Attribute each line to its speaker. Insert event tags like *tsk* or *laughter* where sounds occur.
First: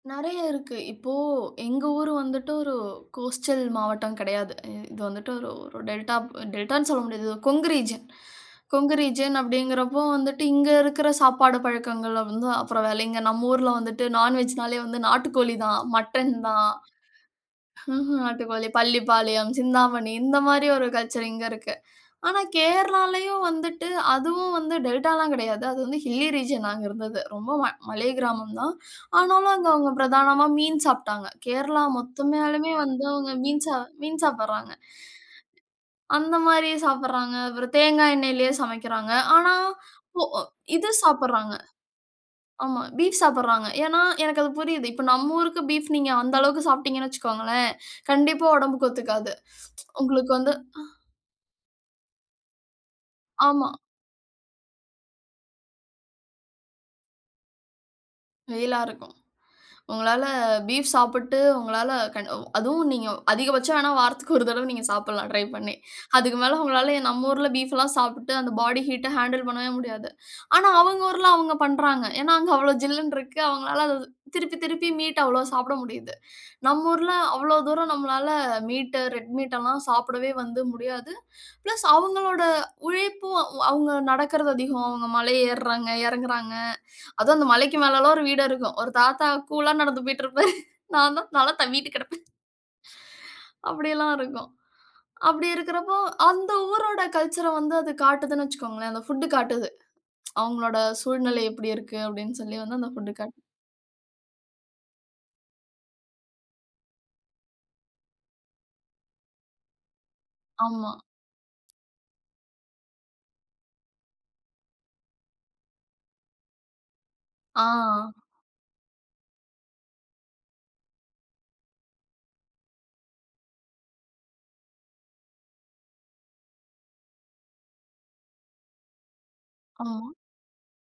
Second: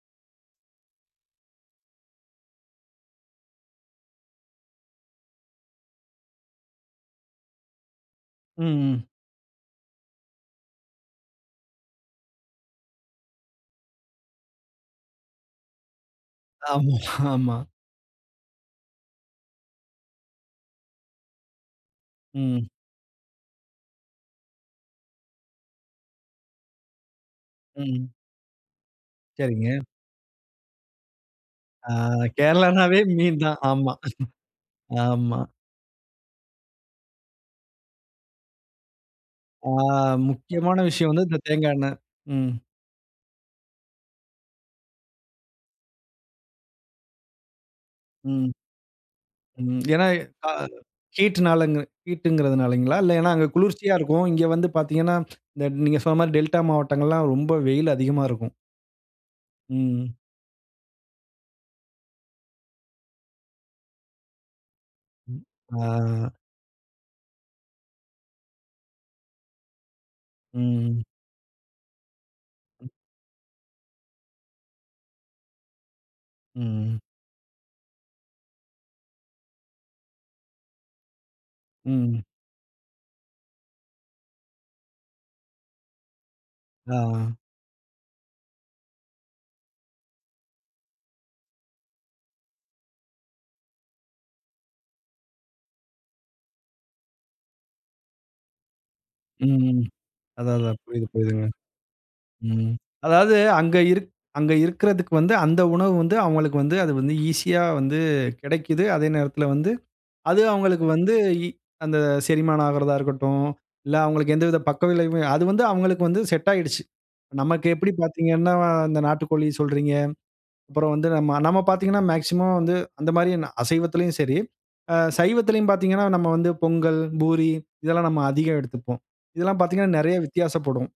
Speaker 1: நெறைய இருக்கு இப்போ எங்க ஊர் வந்துட்டு ஒரு கோஸ்டல் மாவட்டம் கெடையாது. இது வந்துட்டு ஒரு ஒரு டெல்டா டெல்டான்னு சொல்ல முடியாது. கொங்கு ரீஜியன்
Speaker 2: ம்
Speaker 1: கொங்கு
Speaker 2: ம்.
Speaker 1: ரீஜியன் அப்படிங்கிறப்போ வந்துட்டு, இங்க இருக்கிற சாப்பாடு பழக்கங்கல வந்து அப்புறம் வேலைங்கே நம்ம ஊர்ல வந்துட்டு நான்வெஜ்னாலே வந்து நாட்டுக்கோழி தான், மட்டன் தான்.
Speaker 2: ஆமா *laughs* ஆமா.
Speaker 1: *chuckles* ம்ஹ்ம் நாட்டுக்கோழி, பள்ளிப்பாளையம், சிந்தாமணி இந்த மாரி ஒரு கல்ச்சர் இங்க இருக்கு. ஆனா
Speaker 2: ம்.
Speaker 1: கேரளாலயும் வந்துட்டு, அதுவும் வந்து டெல்டாலாம் கிடையாது. அது வந்து ஹில்லி ரீஜியன் நாங்க இருந்தது. ரொம்ப ம மலை
Speaker 2: ம்.
Speaker 1: கிராமம் தான். ஆனாலும், அங்க
Speaker 2: சரிங்க.
Speaker 1: அவுங்க பிரதானமா மீன் சாப்ட்டாங்க. கேரளா
Speaker 2: ஆ,
Speaker 1: மொத்தமேயலுமே
Speaker 2: கேரளானாவே
Speaker 1: வந்து அவுங்க
Speaker 2: மீன் தான்.
Speaker 1: மீன்
Speaker 2: ஆமா.
Speaker 1: மீன் சாப்பிடறாங்க.
Speaker 2: ஆமா.
Speaker 1: அந்த மாரி சாப்பிடறாங்க. அப்புறம் தேங்காய் எண்ணெயிலயே சமைக்கிறாங்க. ஆனா
Speaker 2: ஆ,
Speaker 1: போ
Speaker 2: முக்கியமான
Speaker 1: இது
Speaker 2: விஷயம் வந்து இந்த
Speaker 1: சாப்பிடறாங்க.
Speaker 2: தேங்கா எண்ணெய். ம்.
Speaker 1: ஆமா பீஃப் சாப்பிடறாங்க. ஏன்னா எனக்கு அது புரியுது. இப்போ நம்ம ஊருக்கு பீஃப் நீங்க அந்த அளவுக்கு சாப்பிட்டீங்கன்னா வெச்சுக்கோங்களேன். கண்டிப்பா
Speaker 2: ம்.
Speaker 1: ஒடம்புக்கு ஒத்துக்காது.
Speaker 2: ம்.
Speaker 1: *tsk*
Speaker 2: ஏனா,
Speaker 1: உங்களுக்கு
Speaker 2: அ
Speaker 1: வந்து ஆ.
Speaker 2: ஹீட்னால அந்த ஹீட்டுங்கறது னாலீங்களா? ஏனா அங்க
Speaker 1: ஆமா.
Speaker 2: குளிர்ச்சியா இருக்கும். இங்க வந்து பார்த்தீங்கனா, நீங்க சொன்ன மாரி டெல்டா மாவட்டங்கள்லாம் ரொம்ப வெயில் அதிகமா இருக்கும்.
Speaker 1: வெயிலா இருக்கும்.
Speaker 2: ம்.
Speaker 1: உங்களால பீஃப் சாப்பிட்டு உங்களால கண் அதுவும் நீங்க, அதிகபட்சம் வேன்னா, வாரத்துக்கு ஒரு தடவ நீங்க சாப்புட்லாம். ட்ரை பண்ணி
Speaker 2: ஆ.
Speaker 1: அதுக்கு மேல உங்களால நம்ம ஊர்ல பீஃப் எல்லாம் சாப்ட்டுட்டு அந்த பாடி ஹீட்ட ஹேண்டில் பண்ணவே முடியாது. ஆனா
Speaker 2: ம்.
Speaker 1: அவுங்க ஊர்ல அவுங்க பண்றாங்க. ஏனா, அங்க அவ்ளோ ஜில்லுன்னு இருக்கு. அவுங்கனால அத திருப்பி திருப்பி மீட் அவ்ளோ சாப்பிட முடியுது. நம்ம
Speaker 2: ம்.
Speaker 1: ஊர்ல அவ்ளோ தூரம் நம்மளால மீட், ரெட் மீட் எல்லாம் சாப்பிடவே வந்து முடியாது. பிளஸ்
Speaker 2: ம்.
Speaker 1: அவுங்களோட உழைப்பும் அவுங்க நடக்கறது அதிகம். அவுங்க மலை ஏற்றாங்க, எறங்கறாங்க.
Speaker 2: ஆ.
Speaker 1: அதுவும் அந்த மலைக்கு மேலல்லாம் ஒரு வீடு இருக்கும். ஒரு தாத்தா கூலா நடந்து போய்ட்டு இருப்பாரு. நான் தான் தல தவ்வீட்டு கெடப்பன். அப்படியெல்லாம் இருக்கும். அப்படி இருக்கிறப்போ அந்த ஊரோட கல்ச்சர்ர வந்து அது காட்டுதுன்னு வெச்சுக்கோங்களேன். அந்த புட் காட்டுது.
Speaker 2: ம்
Speaker 1: *tsk*
Speaker 2: அதா, அதா
Speaker 1: அவங்களோட
Speaker 2: புரிது
Speaker 1: சூழ்நிலை
Speaker 2: புரிதுங்க.
Speaker 1: எப்படி இருக்கு அப்படி சொல்லி
Speaker 2: ம்
Speaker 1: வந்து அந்த புட்
Speaker 2: அதாவது
Speaker 1: காட்டு
Speaker 2: அங்க இருக் அங்க இருக்கறதுக்கு, வந்து அந்த உணவு வந்து அவங்களுக்கு வந்து அது வந்து ஈசியா வந்து கிடைக்குது. அதே நேரத்துல வந்து அது அவங்களுக்கு
Speaker 1: ஆமா.
Speaker 2: வந்து இ அந்த செரிமானம் ஆகறதா இருக்கட்டும். இல்ல அவங்களுக்கு எந்தவித பக்கவிளைவுமே அது வந்து அவங்களுக்கு வந்து செட்டாகிடுச்சு. நமக்கு எப்படி
Speaker 1: ஆ.
Speaker 2: பார்த்தீங்கன்னா, அந்த நாட்டுக்கோழி சொல்றீங்க. அப்புறம் வந்து நம்ம பார்த்தீங்கன்னா மேக்ஸிமம் வந்து அந்த மாரி அசைவத்துலேயும் சரி, சைவத்திலேயும் பார்த்தீங்கன்னா, நம்ம வந்து பொங்கல், பூரி இதெல்லாம் நம்ம அதிகம் எடுத்துப்போம். இதெல்லாம் பார்த்தீங்கன்னா,
Speaker 1: ஆமா.
Speaker 2: நெறைய வித்தியாசப்படும்.